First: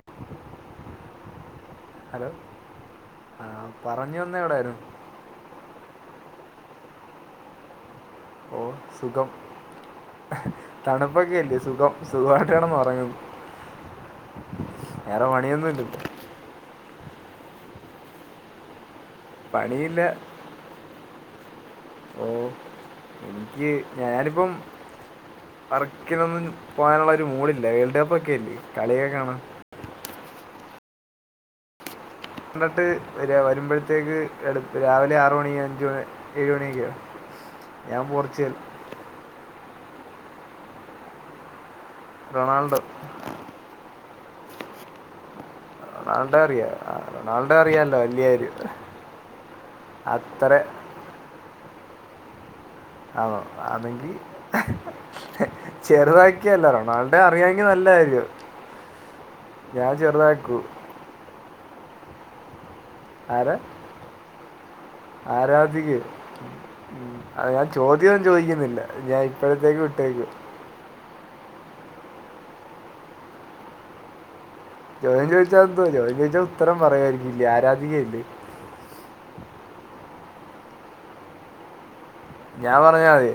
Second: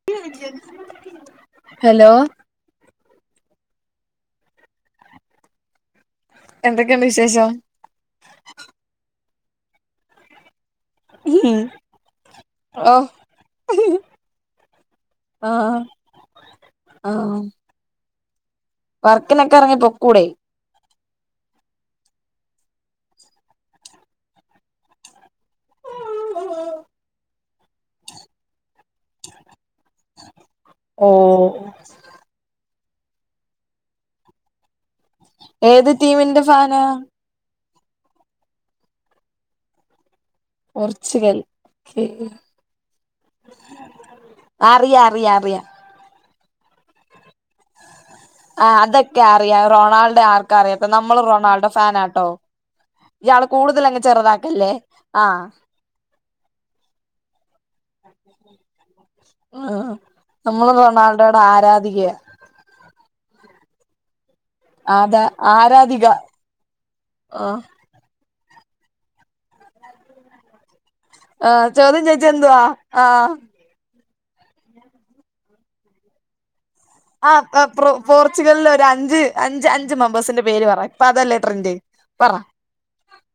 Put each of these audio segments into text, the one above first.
ആ [inaudible] ഹലോ ആ പറഞ്ഞു വന്ന എവിടെയായിരുന്നു എന്തൊക്കെയുണ്ട് വിശേഷം ഓ സുഖം തണുപ്പൊക്കെല്ലേ സുഖം സുഖമായിട്ട്കിടന്നു ഓ ഉറങ്ങുന്നു വേറെ പണിയൊന്നുംല്ല ആഹ വർക്കിനൊക്കെ ഇറങ്ങി പണിയില്ല പൊക്കൂടെ ഓ എനിക്ക് ഞാനിപ്പം വർക്കിനൊന്നും പോകാനുള്ള ഒരു മൂഡില്ല വേൾഡ് കപ്പ് ഒക്കെല്ലേ കളിയൊക്കെ കാണാം ഓ തിന്നിട്ട് വരിക വരുമ്പോഴത്തേക്ക് എടു ഇപ്പോൾ രാവിലെ ആറ മണി അഞ്ച് ഏത് മണി ടീമിന്റെ ഏഴ് ഫാനാ മണിയൊക്കെയാണ് ഞാൻ പോർച്ചൽ പോർച്ചുഗൽ റൊണാൾഡോ അറിയ അറിയ അറിയ റൊണാൾഡോ അറിയ റൊണാൾഡേ അറിയാല്ലോ ആ അതൊക്കെ അറിയാം റൊൾഡോ ആർക്കും അത്ര അറിയാത്ത നമ്മള് റൊണാൾഡോ ഫാനാട്ടോ ആണോ ഇയാള് കൂടുതൽ അങ്ങ് ആണെങ്കിൽ ചെറുതാക്കല്ലേ ആഹ ചെറുതാക്കിയല്ല റൊണാൾഡേ അറിയാമെങ്കിൽ നല്ല കാര്യം ഞാൻ ചെറുതാക്കൂ റൊണാൾഡോടെ ആരാധികയാ ആരാ ആരാധിക ആഹ് അ ചോദ്യംന്നും ചോദിക്കുന്നില്ല ഞാൻ ഇപ്പോഴത്തേക്ക് വിട്ടേക്കുന്നു ആഹ ചോദ്യം ചോദിച്ച എന്തുവാ ആഹ ചോദ്യം ചോദിച്ചാന്തോ ചോദ്യം ചോദിച്ചോ ഉത്തരം പറയുവായിരിക്കും ആ പോർച്ചുഗലിൽലെ അഞ്ച് അഞ്ച് അഞ്ച് മെമ്പേഴ്സിന്റെ പേര് പറ ഇപ്പൊ അതല്ലേ ട്രെൻഡ് പറ ഞാൻ പറഞ്ഞാമതി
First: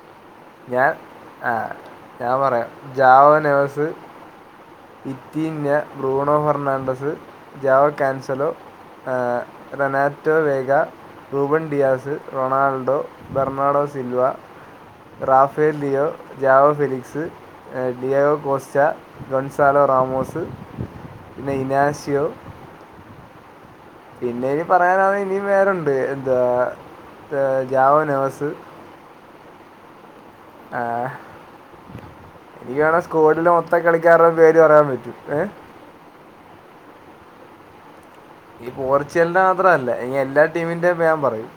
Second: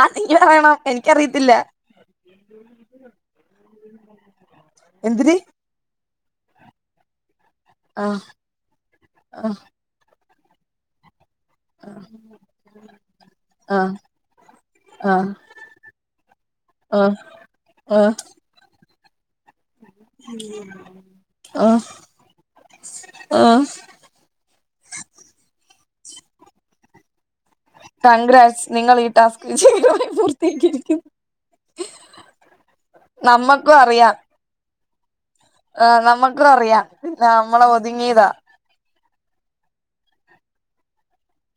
ആഹ് [unintelligible] ആ എനിക്കറിയത്തില്ല ഞാൻ പറയാം. ജാവ നേഴ്സ് എന്തിന് ബിത്തീന്യ ബ്റൂണോ ഫെർണാണ്ടസ്, ജാവോ ആ കാൻസലോ, ആ Renato Veiga, Ruben Dias, Ronaldo, ആ ബെർണാഡോ സിൽവ. ആ റാഫേൽ ലിയോ, ജാവോ ഫിലിക്സ്, ആ ആ Diogo Costa, Goncalo Ramos, Inacio. ആഹ് പിന്നെ ഇനി പറയാനാണെ ഇനിയും വേറുണ്ട്. എന്താ ജാവോ നവസ് കൺഗ്രാറ്റ്സ് നിങ്ങൾ ഈ ടാസ്ക് [unintelligible] ആഹ് ഇയാണോ സ്കൂളില് നമ്മക്കും മൊത്തം കളിക്കാര്ടെ പേര് പറയാൻ പറ്റൂ. ഏഹ് ആഹ് നമ്മുക്ക അറിയ. നമ്മള ഒതുങ്ങിയതാ. ഈ പോർച്ചുഗലൽന്റെ മാത്രമല്ല. ഇനി എല്ലാ ടീമിന്റെയും പ്യാൻ പറയും.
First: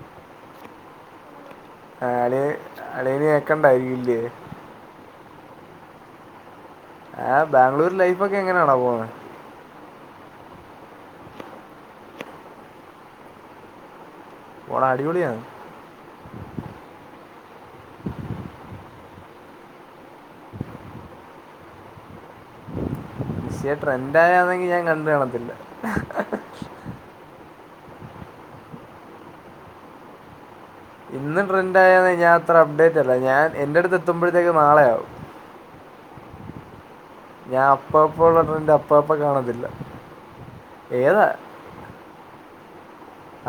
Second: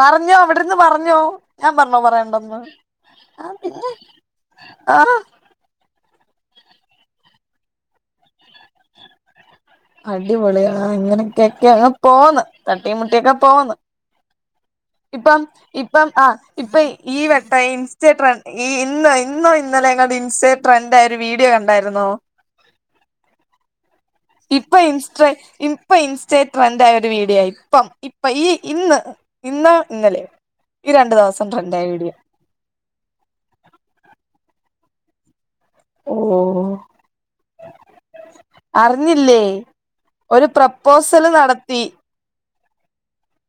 പറഞ്ഞോ അവിടെന്ന് പറഞ്ഞോ. ഞാൻ പറഞ്ഞോ ആ, അളി പറയണ്ടന്ന്. അളിയന് കേൾക്കണ്ടായിരിക്കില്ലേ [unintelligible] ആഹ് ആഹ് ബാംഗ്ലൂര് ലൈഫൊക്കെ എങ്ങനെയാടാ പോകുന്നെ? അടിപൊളിയാഹ് ഇങ്ങനെയൊക്കെയക്കെ അങ്ങ് പോന്ന്. തട്ടീ മുട്ടിയൊക്കെ പോന്ന്. പോണ ഇപ്പം അടിപൊളിയാണ് ഇപ്പം ആഹ് ഇപ്പൊ ഈ വെട്ട ഇൻസ്റ്റ ഡ്രെൺ ഈ ഇന്ന് ഇന്നോ ഇന്നലെ ങ്ങ് ഇൻസ്റ്റെ ട്രെൻഡ് ആയ ഒരു വീഡിയോ കണ്ടായിരുന്നോ? ഷെ ട്രെൻയന്നെങ്കിൽ ഞാൻ കണ്ട് കാണത്തില്ല ട്രന്റായ ഒരു വീഡിയായി ഇപ്പം ഇപ്പൊ ഈ ഇന്ന് ഇന്ന ഇന്നലെ ഈ രണ്ടു ഇന്ന് ദവസം ട്രന്റായ ട്രെൻഡായാന്നെ വീഡിയോ ഞാൻ അത്ര അപ്ഡേറ്റ് അല്ല ഞാൻ എന്റട്ത്ത് എത്തുമ്പഴത്തേക്കും നളെയാവും. ഓഹ് ഞാൻ അപ്പപ്പ ഉള്ള ട്രെൻഡ് അപ്പ അപ്പ അറിഞ്ഞില്ലേ കാണത്തില്ല. ഒരു ഏതാ പ്രപ്പോസല് നടത്തി.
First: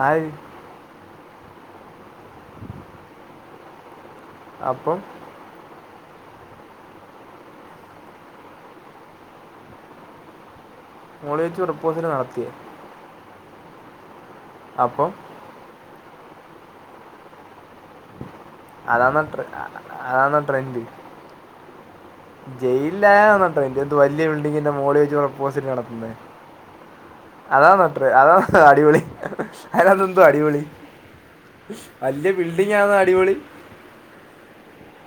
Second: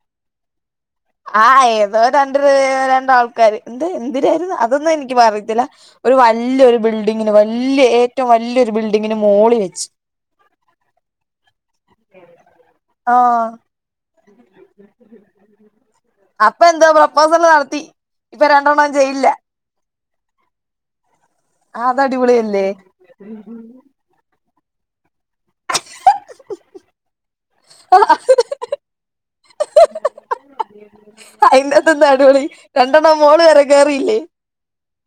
ആര്? ആഹ് ഏതോ രണ്ട് ര് രണ്ടാൾക്കാര്. എന്ത് എന്തിരായിരുന്നു അതൊന്നും അപ്പം എനിക്ക് പറയത്തില്ല ഒരു വല്ല്യൊരു ബിൽഡിങ്ങിന് വല്ല്യയ ഏറ്റവും വല്ല്യയൊരു ബിൽഡിങ്ങിന് മോളി വെച്ച്. മോളിവെച്ച് പ്രപ്പോസില് നടത്തിയൊ? ആഹ് അപ്പം അപ്പ എന്താ പ്രപ്പോസല് നടത്തി. ഇപ്പൊ രണ്ടെണ്ണം അതാന്നൊ ജയിലിലാ ട്ര അതാന്നൊ ട്രെൻഡ്? ആഹ് അത്‌ അടിപൊളി ജയിലിലായോ ന്നട്ട് എന്റെതു വല്യയ ബിൽഡിംഗിന്റെ മോളി വെച്ച് പ്രപ്പോസിറ്റ് നടത്തുന്നെ? അതാന്നൊ ട്ര അതാ അടിപൊളി അയിനത് എന്തോ അടിപൊളി അയിന്റെത്തെന്താ വല്ല്യയ അടിപൊളി ബിൽഡിങ് ആന്ന രണ്ടെണ്ണം അടിപൊളി? മോള് വരെ കേറിയില്ലേ?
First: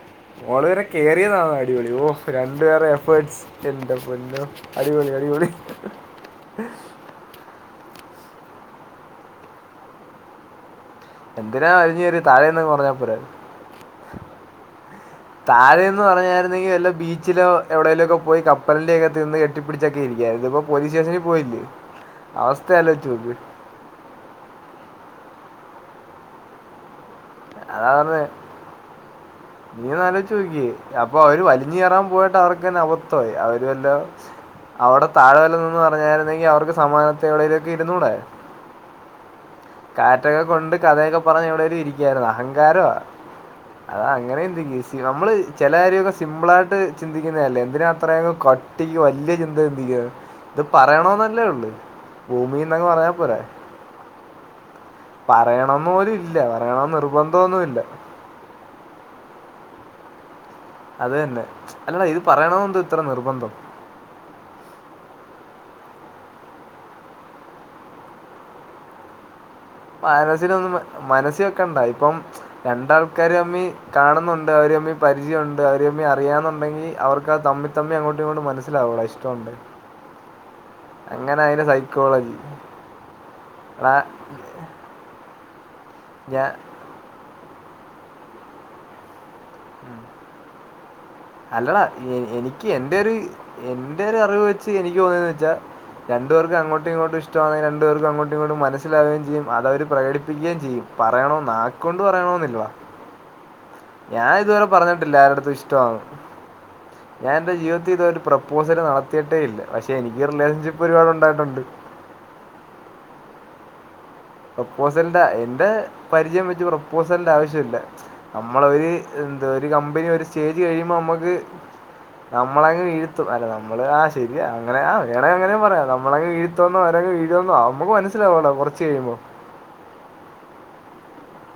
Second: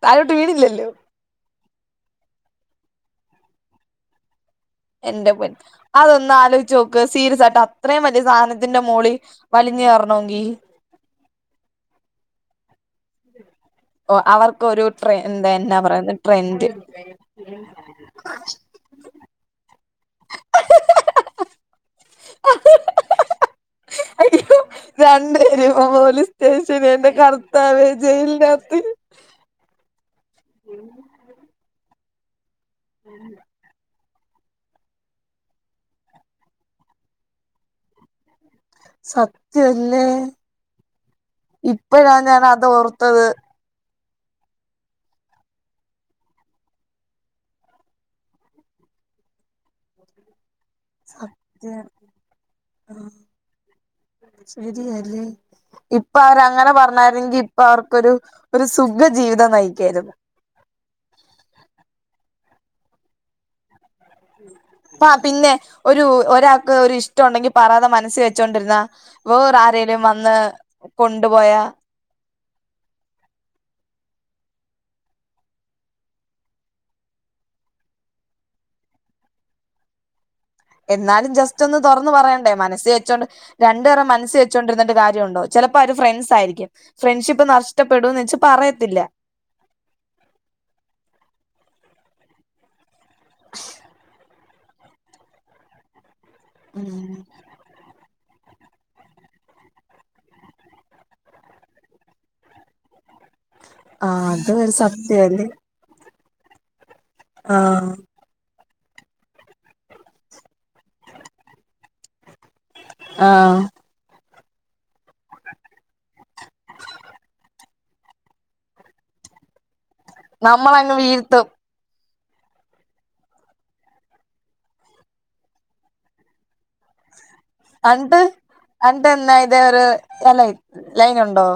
താഴോട്ട് മോള് വരെ വീണില്ലല്ലോ കയറിയതാണോ അടിപൊളി ഓഹ് രണ്ടുപേരെ എഫേർട്സ്. എന്റെ പൊന്നോ അടിപൊളി എന്റെ അടിപൊളി പൊൻ അതൊന്ന് ആലോയ്ചോ സീരിയസ് ആയിട്ട് അത്രയും വലിയ സാധനത്തിന്റെ മോളി വലിഞ്ഞ കയറണമെങ്കിൽ. എന്തിനാ വലിഞ് കേറ്യേ താഴേന്നങ് പറഞ്ഞാൽ പോരായിര് ഓഹ് അവർക്കൊരു ട്ര എന്താ എന്നാ പറയുന്നത് ട്രെൻഡ്. ച്ചിലോ എവിടെലൊക്കെ പോയി കപ്പലണ്ടിയൊക്കെ തിന്ന് കെട്ടിപിടിച്ചൊക്കെ ഇരിക്കായിരുന്നു ഇത്പ്പോ പോലീസ് സ്റ്റേഷനിൽ പോയില്ലേ അവസ്ഥ ആലോയ്ചോക്ക്. രണ്ട് പേരും പോലീസ് സ്റ്റേഷന് എന്റെ കർ അതാ പറഞ്ഞേ. നീ ഒന്ന് ആലോയ്ചോക്കിയേ അപ്പൊ അവര് വലിഞ്ഞ് കയറാൻ പോയിട്ട് അവർക്ക് ക്കന്നെ അവത്തായി അവ് ഇതുവല്ല അവിടെ താഴെവല്ലന്ന് പറഞ്ഞായ്ര്ന്നെങ്കി അവർക്ക് സമാനത്തേവ്ടെങ്കിലൊക്കെ ഇരുന്നൂടെ. സത്ത് കാറ്റൊക്കെ കൊണ്ട് കഥയൊക്കെ പറഞ്ഞഞ് എവിടെലും ഇപ്പഴാ ഇരിക്കാലോ ഞാൻ അത് അഹങ്കാരോ ഓർത്തത് അത അങ്ങനെ ചിന്തിക്ശി നമ്മള് ചില കാര്യൊക്കെ സിമ്പിളായിട്ട് ചിന്തിക്കണല്ലേ എന്തിന അത്രയും കട്ടി ട്ടിക്ക് വലിയ ചിന്ത ചിന്തിക്ക എന്ത ഇത് പറയണന്നല്ലേള്ളു സത്യം ഭൂമി എന്നങ്ങ് ആഹ് പറയാൽ പോരെ ശരിയല്ലേ പറയണമെന്ന് ഇപ്പ പോലും ഇല്ല അവര അങ്ങനെ പറയണമെന്ന് പറഞ്ഞരങ്കി ഇപ്പ നിർബന്ധമൊന്നുമില്ല അവർക്കൊരു ഒരു സുഖ ജീവിതം നയിക്കായിരുന്നു അത് തന്നെ അല്ലടാ ഇത് പറയണം ഇത്ര നിർബന്ധം ആ പിന്നെ ഒരു ഒരാൾക്ക് ഒരു ഇഷ്ടം ഉണ്ടെങ്കിൽ പറാതെ മനസ്ൽ വെച്ചോണ്ടിരുന്നാ വേറെ ആരേ മനസിലൊന്ന് മനസ്സിൽ വെക്കണ്ട ഇപ്പം രണ്ടാൾക്കാർ ത്താമ്മിൽ കാണുന്നുണ്ട് അവർ ത്തമ്മിൽ പരിചയംണ്ട് അവര ത്തമ്മിൽ അറിയന്നുണ്ടെങ്കിൽ അവർക്ക്ത് തമ്മിൽ തമ്മിൽ അങ്ങോട്ടും ഇങ്ങോും മനസ്സി ലാവൂ ഇഷ്ടുണ്ട് എന്നാലും ജസ്റ്റ് ഒന്ന് തുറന്ന് സൈക്കോളജി പറയേണ്ടേ മനസ്സ് വെച്ചോണ്ട് എടാ രണ്ടുേറെ മനസ്സ് വെച്ചോണ്ടിന്നി് കാര്യുണ്ടോ ചിലപ്പോ ഒരു ഫ്രണ്ട്സ് ഞാൻ ആയിരിക്കും ഫ്രണ്ട്ഷിപ്പ് നഷ്ടപ്പെടൂന്ന് വെച്ച് പറയത്തില്ല [inaudible] അല്ലടാ എനിക്ക് എന്റെറെ ഒരു എന്റെറെ ഒരു അറിവ് വെച്ച് എനിക്ക് തോന്നിയന്ന് വെച്ചാ രണ്ടു പെർക്കും അങ്ങടും ഉം ഇങ്ങട്ടും ഇഷ്ടമാണങ്കിൽ രണ്ട് പേർക്കും അങ്ങടും ഇങ്ങോടും മന മനസ്സിലാവുകയും ചെയ്യും അത്വര് പ്രകടിപ്പിക്കുകയും ചെയ്യും പറയണോ നാക് കൊണ്ട് പറയണമെന്നില്ലടാ ആഹ് ഞാൻ അത് ഇതുവരെ ഒരു പറഞ്ഞിട്ടില്ല ആരുടെ സത്യല്ലേ യെടുത്തും ഇഷ്ടന്ന് ഞാൻ എൻറെ ജീവിതത്തി ആഹ് ഇത്രു പ്രപ്പോസൽ നടത്തിയിട്ടേ ഇല്ല പക്ഷെ എനിക്ക് റിലേഷൻഷിപ്പ് ഒരുപാട് ഉണ്ടായിട്ടുണ്ട് ആഹ പ്രപ്പോസലിന്റെ എന്റെ പരിചയം വെച്ച് പ്രപ്പോസലിന്റെ ആവശ്യം ഇല്ല നമ്മളൊ ഒരു എന്താ ഒരു കമ്പനി ഒരു സ്റ്റേജ് നമ്മളങ്ങ് കഴിയുമ്പോ നമ്മുക്ക് വീഴ്ത്തും നമ്മളങ്ങ് വിയ്‌ത്തും അല്ല നമ്മള് ആ ശരിയാ അങ്ങനെ വേണെ അങ്ങനെ പറയാ നമ്മളങ് വീഴ്വന്നോ അവരങ് വീഴുന്നോ അണ്ട് അണ്ട്ന്താ ഇത ഒരു അല്ല ലൈന ഉണ്ടോ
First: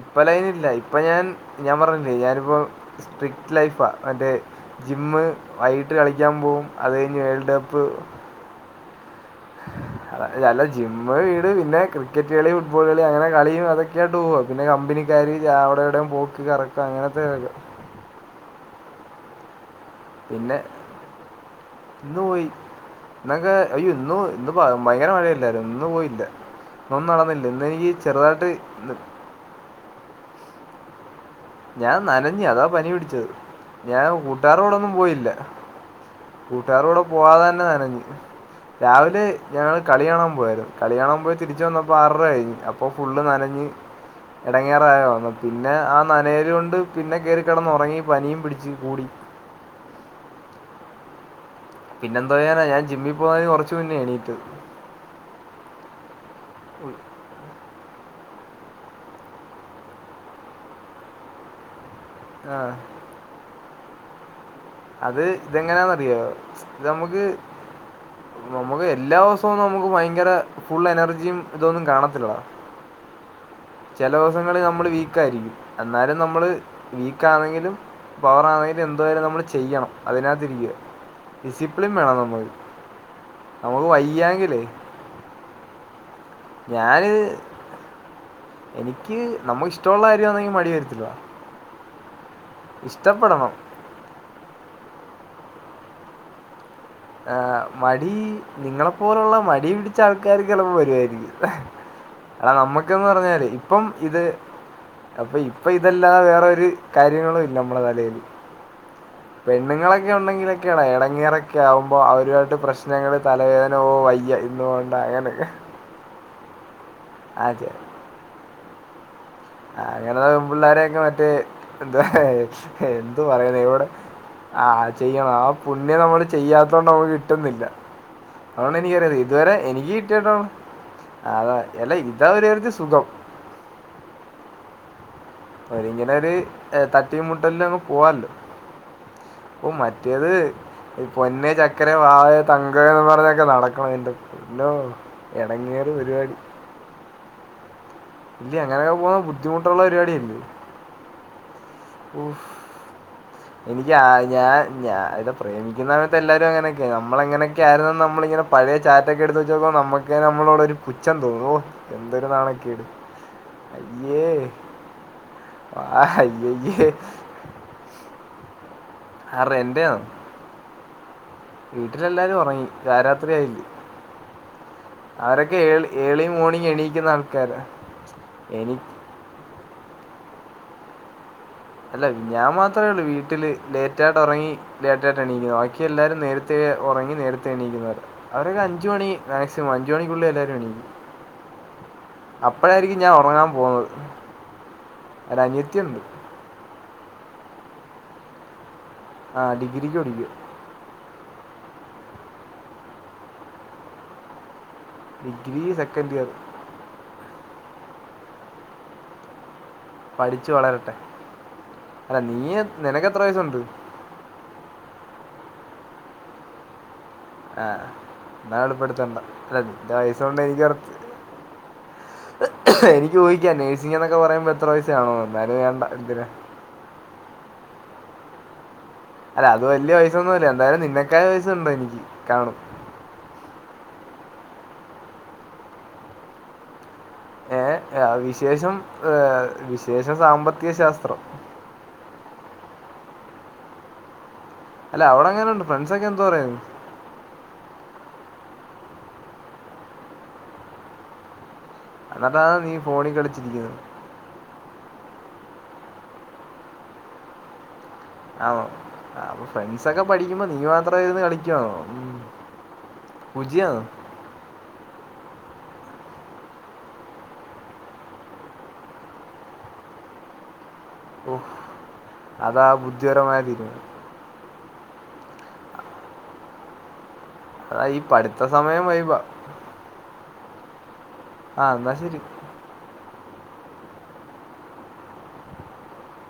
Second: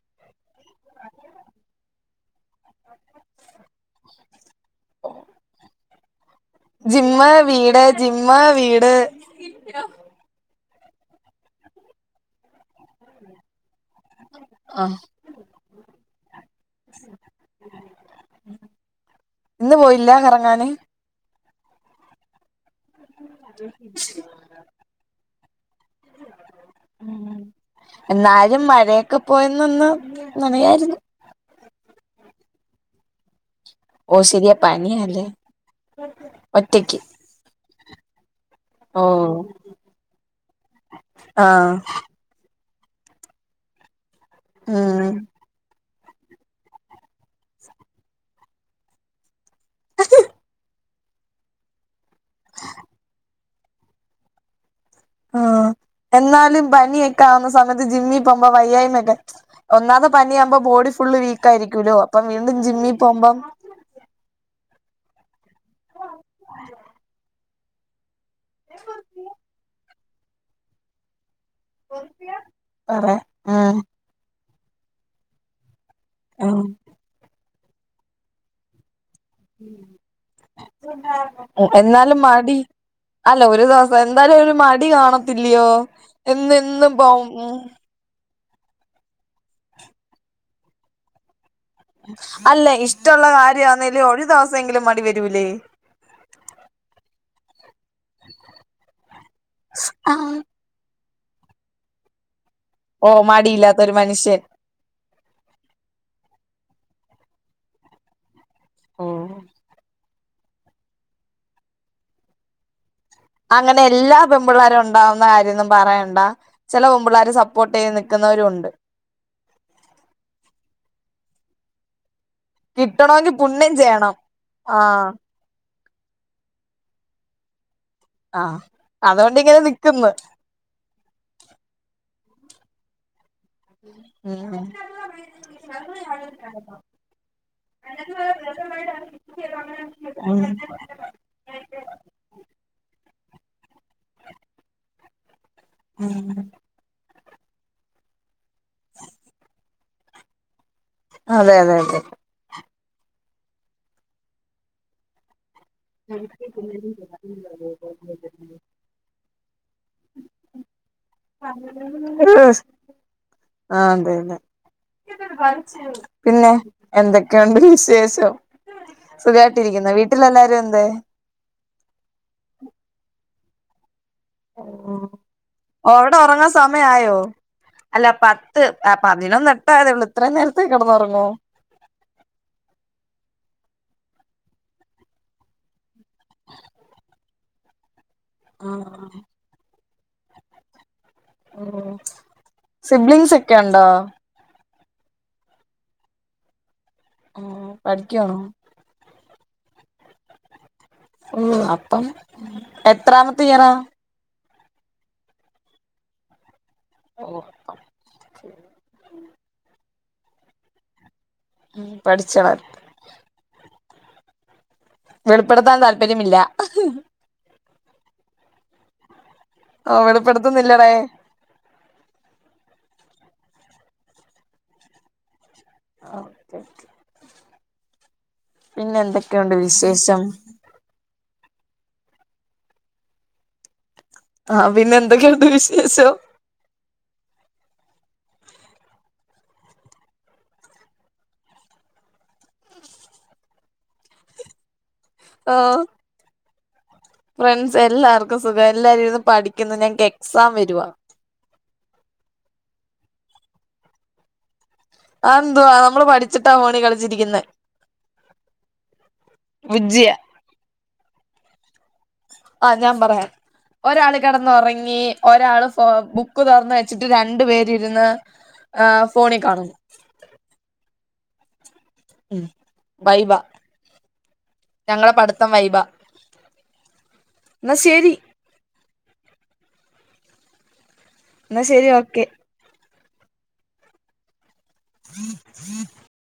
ഇപ്പലൈനില്ല ഇപ്പൊ ഞാൻ ഞാൻ പറഞ്ഞില്ല ഞാനിപ്പോൾ സ്ട്രിക്ട് ലൈഫാ മറ്റെ റെ ജിമ്മ് വൈകിട്ട് കളിക്കാൻ പോകും ജിമ് വീട് ജിമ് വീട് ആതെ ആല്ല ജിമ് വീട് പിന്നെ ക്രിക്കറ്റ് കളി ഫുട്ബോൾ കളി അങ്ങനെ കളിയും അതൊക്കെ ക്കട്ട് പോ പിന്നെ ആഹ് കമ്പനിക്കാർവിടെ എവിടെയും പോക്ക് കറക്ക അങ്ങനത്തെക്കെ ഇന്ന് പോയില്ല പിന്നെ കറങ്ങാന് ഇന്ന് പോയി ഇന്നക്കെ അയെ ഇന്നും ഇന്ന് ഭയങ്കര മഴയില്ല ഇന്നും പോയില്ല ഇൊന്നും നടന്നില്ല ഇന്ന്നിക്ക് ചെറുതായിട്ട് ത് പോയെന്നന്ന് നനയായിരുന്നു ഞാൻ നനഞ് അതാ പനി പിടിച്ചത് ഞാൻ ഓ ശരിയാ കൂട്ടുകാരോടൊന്നും പനിയല്ലേ പോയില്ല [unintelligible] കൂട്ടുകാര കൂടെ പോവാതെ തന്നെ നനന്നു രാവിലെ ഞങ്ങള് കളിയാണാൻ പോയരുന്നു കളിയാണാൻ പോയി തിരിച്ച ആഹ് വന്നപ്പോ ആര ര കഴിഞ്ഞ് അപ്പോൾ ഫുള്ള് നനഞ്ഞ് ഇടങ്ങേറായോ ഉം [unintelligible] പിന്നെ ആ നനയൽ കൊണ്ട് പിന്നെ കയറിക്കിടന്നുറങ്ങി പനിയും പിടിച്ച് കൂടി [unintelligible] പിന്നെ എന്ത വേറെ ഞാൻജിമ്മിൽ പോകന് കുറച്ച് മുന്നേ എണീട്ട് ആ എന്നാലും ഉയ്. പനിയക്കെ ക്കാവുന്നസമയത്ത് ജിമ്മിൽ പോകുമ്പോ വയ്യായ്മയ ഒക്കെ ഒന്നാമത്തെ പനിയകുമ്പോ ബോഡി ഫുള് വീക്ക് ആയിരിക്കൂല്ലോ അപ്പം വീണ്ടും ആ ജിമ്മിൽ പോകുമ്പം അത് ഇതെങ്ങനാന്നറിയോ ഇത് നമുക്ക് നമുക്ക് എല്ലാ ദിവസവുംന്നും നമുക്ക് ഭയങ്കര ഫുൾ എനർജിയും ഇതൊന്നും കാണത്തില്ല [unintelligible] ചില ദിവസങ്ങൾ നമ്മള് വീക്ക ആയിരിക്കും എന്നാലും നമ്മള് ഉം വീക്ക് ആണെങ്കിലും, പവർ ആണെങ്കിലും, എന്തോയാലും നമ്മള് ചെയ്യണം. അതിനകത്തിരിക്ക്യ. ഡിസിപ്ലിൻ വേണം എന്നാലും നമ്മളിൽ. മടി അല്ല. ഒരു ദിവസം, എന്താലും ഒരു മടി കാണത്തില്ലയോ? എന്നും എന്നും ഞാന്.., പോവും എനിക്ക്, നമുക്ക്ഷ്ടമുള്ള കാര്യയാണെങ്കിൽ മടി വരത്തില്ല. അല്ല, ഇഷ്ടവുള്ള ഇഷ്ടപ്പെടണം കാര്യാന്നേലും, ഒരു ദിവസെങ്കിലും മടി വരൂലേ? ഏഹ്., മടി, നിങ്ങളെപ്പോലുള്ള മടി പിടിച്ച ആൾക്കാർ ചിലപ്പോൾ വരുവായിരിക്കും. ആഹ്, നമ്മക്ക്ന്ന് ഓ പറഞ്ഞാല്, ഇപ്പം മടിയില്ലാത്തൊരു ഇത് മനുഷ്യൻ അപ്പൊ, ഇപ്പൊ ഇതല്ലാതെ വേറൊരു കാര്യങ്ങളുല്ല നമ്മളെ തലേല്. പെണ്ണുങ്ങളക്കെ ക്കെ ഉണ്ടെങ്കിലൊക്കെയാണ്, എടങ്ങേറൊക്കെ ആവുമ്പോ, അവരുമായിട്ട് പ്രശ്നങ്ങൾ അങ്ങനെ തലവേദനയോ.. ! എല്ലാ വയ്യ, ഇന്ന് പെൺപിള്ളേരും പോണ്ട. ഉണ്ടാവുന്ന അങ്ങനെ കാര്യമൊന്നും പറയണ്ട, ചില പെമ്പിള്ളേർ ചെ സപ്പോർട്ട് ചെയ്ത് നിൽക്കുന്നവരും ഉണ്ട്. അങ്ങനെള്ള പെമ്പിള്ളേരെ മറ്റേ, എന്താ എന്തു കിട്ടണമെങ്കിൽ പറയാന പുണ്യം ഇവിടെ, ചെയ്യണം ആഹ് ചെയ്യണം പുണ്യം നമ്മള് ചെയ്യാത്തോണ്ട് നമ്മക് കിട്ടുന്നില്ല. ആഹ് അതോണ്ട് എനിക്കറിയത്തില്ല. അതുകൊണ്ട് ഇതുവരെ ഇങ്ങനെ എനിക്ക് നിക്കുന്ന് കിട്ടിയിട്ടോ അതെ. എല്ല, ഇതാ ഒരു തരത്തി സുഖം. [inaudible] ഒരുങ്ങനൊരു തട്ടിയീം, മുട്ടൽലൊങ്ങ് പോവാല്ലോ. ! ഓഹ്, മറ്റേത് ഉം പൊന്നേ, ചക്കരെ, വാവേ, തങ്കെന്നും പറഞ്ഞൊക്കെ നടക്കണം. എന്റെ പോന്നോഹ്. ! എടങ്ങേറ് ഉം പരിപാടി ഇല്ലേ, അങ്ങനെയങ് പോവാൻ ബുദ്ധിമുട്ടുള്ള പരിപാടിയായിരിക്കും. അതെ, അതെ, അതെ [inaudible] ഓഫ്‌ഹ്! എനിക്ക്, ആ.. ഞാൻ, ഞ പ്രേമിക്കുന്നകാലത്ത് എല്ലാവരും അങ്ങനൊക്കെ, നമ്മളെങ്ങനെയൊക്കെയയിരുന്നെന്ന് നമ്മളിങ്ങനെ പയേ ചാറ്റൊക്കെ എടുത്ത് വെച്ച് നോക്കുമ്പോ, നമുക്ക് നമ്മളോടൊരു പുച്ഛം തോന്നും. ഓഹ്! എന്തൊരു നാണക്കേട്. ആഹ്. അയ്യേ അതെതെ, ആ [unintelligible] പിന്നെ, അയ്യയ്യേ എന്തൊക്കെയുണ്ട് വിശേഷം? ആ സസുഖായിട്ടിരിക്കുന്നോ? വീട്ടിലെല്ലാരും എന്തേ? വീട്ടിലെല്ലാരും ഒറങ്ങി, പാരാത്രി ആയില്ലേ? ഓഹ്! അവരൊക്കെ ഏൾ ഓവ്ടെ ഏർലി ഒറങ്ങാൻ മോർണിംഗ് എണീക്കുന്ന സമയായോ? ആൾക്കാരാണ് അല്ല, പത്ത് എനി പതിനൊന്നെട്ടേ ആയതേയൊള്ളു. ഇത്രയും നേരത്തേ കെടന്നോറങ്ങോ? അല്ല ഞാൻ മാത്രേ ഒള്ളൂ വീട്ടില്, ലേറ്റ ആയിട്ട് ഒറങ്ങി ലേറ്റായിട്ട് എണീക്കുന്നത്. ബാക്കി എല്ലാരും നേരത്തെ ഉറങ്ങി, നേരത്തേ എണീക്കുന്നവരാ. അവരൊക്കെ അഞ്ച് മണി ആഹ് മാക്സിമം. അഞ്ച മണിക്കുള്ളി എല്ലാവരും എണീക്കും. ഓഹ്!. അപ്പോഴായിരിക്കും ഞാൻ ഒറങ്ങാൻ പോകുന്നത്. അല്ല, അനിയത്തിണ്ട്. ഓഹ്! പഠിക്യണോ? ആഹ്, ഡിഗ്രിക്ക് പഠി ഓഹ്! അപ്പം, എത്രാമത്തെ ഇയറാ? Degree second year. [inaudible] പഠിച്ചു വളരട്ടെ. അല്ല പഠിച്ച് നീയ്, വളർന്ന് നിനക്ക് എത്ര വയസുണ്ട്? വെളിപ്പെടുത്താൻ താല്പര്യമില്ല. ആഹ്, എന്നാ വെളിപ്പെടുത്തണ്ട. അല്ല എന്റെ ഓ വയസ്സുണ്ടെങ്ങി വെളിപ്പെടുത്തുന്നില്ലടേ കൊറച്ച് എനിക്ക് ഊഹിക്കാം, നേയ്‌സിങ്‌ ന്നൊക്കെ പറയുമ്പോ എത്ര വയസ്സ്കാണുന്ന്. എന്നാലും വേണ്ട. എന്തിനാ [unintelligible] പിന്നെ എന്തെ അല്ല അത് വലിയ വയസൊന്നുവല്ല. എന്തായാലും നിന്നക്കായും വയസ്സൊണ്ടെനിക്. കാണു ആഹ്, പിന്നെ എന്തൊക്കെയുണ്ട് വിശേഷം? ഏഹ്! വിശേഷം, ഏഹ് വിശേഷം സാമ്പത്തിക ശാസ്ത്രം. അല്ല അവിടെങ്ങനെയുണ്ട് ആഹ് ഫ്രണ്ട്സൊക്കെ എന്തുപറയുന്നു ഫ്രണ്ട്സ് എല്ലാവർക്കും സുഖം എല്ലാരും ഇരുന്ന് പഠിക്കുന്നു ഞങ്ങക്ക് എക്സാം വരുവാ എന്നിട്ടാണ് നീ ഫോണി കളിച്ചിരിക്കുന്നത് ആ എന്തുവാ നമ്മള് പഠിച്ചിട്ടാ ഫോണി കളിച്ചിരിക്കുന്നെ ആണോ അ ഫ്രണ്ട്സൊക്കെ ബുജ്ജിയ പഠിക്കുമ്പോ നീ മാത്രമിരുന്നു കളിക്കുവാണോ ഉം. ആ ഞാൻപറയാം കുജിയാണോ ഒരാളിപ് കെടന്നൊറങ്ങി ഒരാള് ഫോ ബുക്ക് തൊറന്നുവെച്ചിട്ട് രണ്ടു പേര് ഇരുന്ന് ആ ഫോണീ കാണുന്നു ഓ ഉം വൈബാ ഞങ്ങളെപഠിത്തം വൈബാ ആ ഈ ശരി പഠിത്തസമയം വൈബാ എന്നാ ആ ശെരി ശരി ഓക്കെ [unintelligible]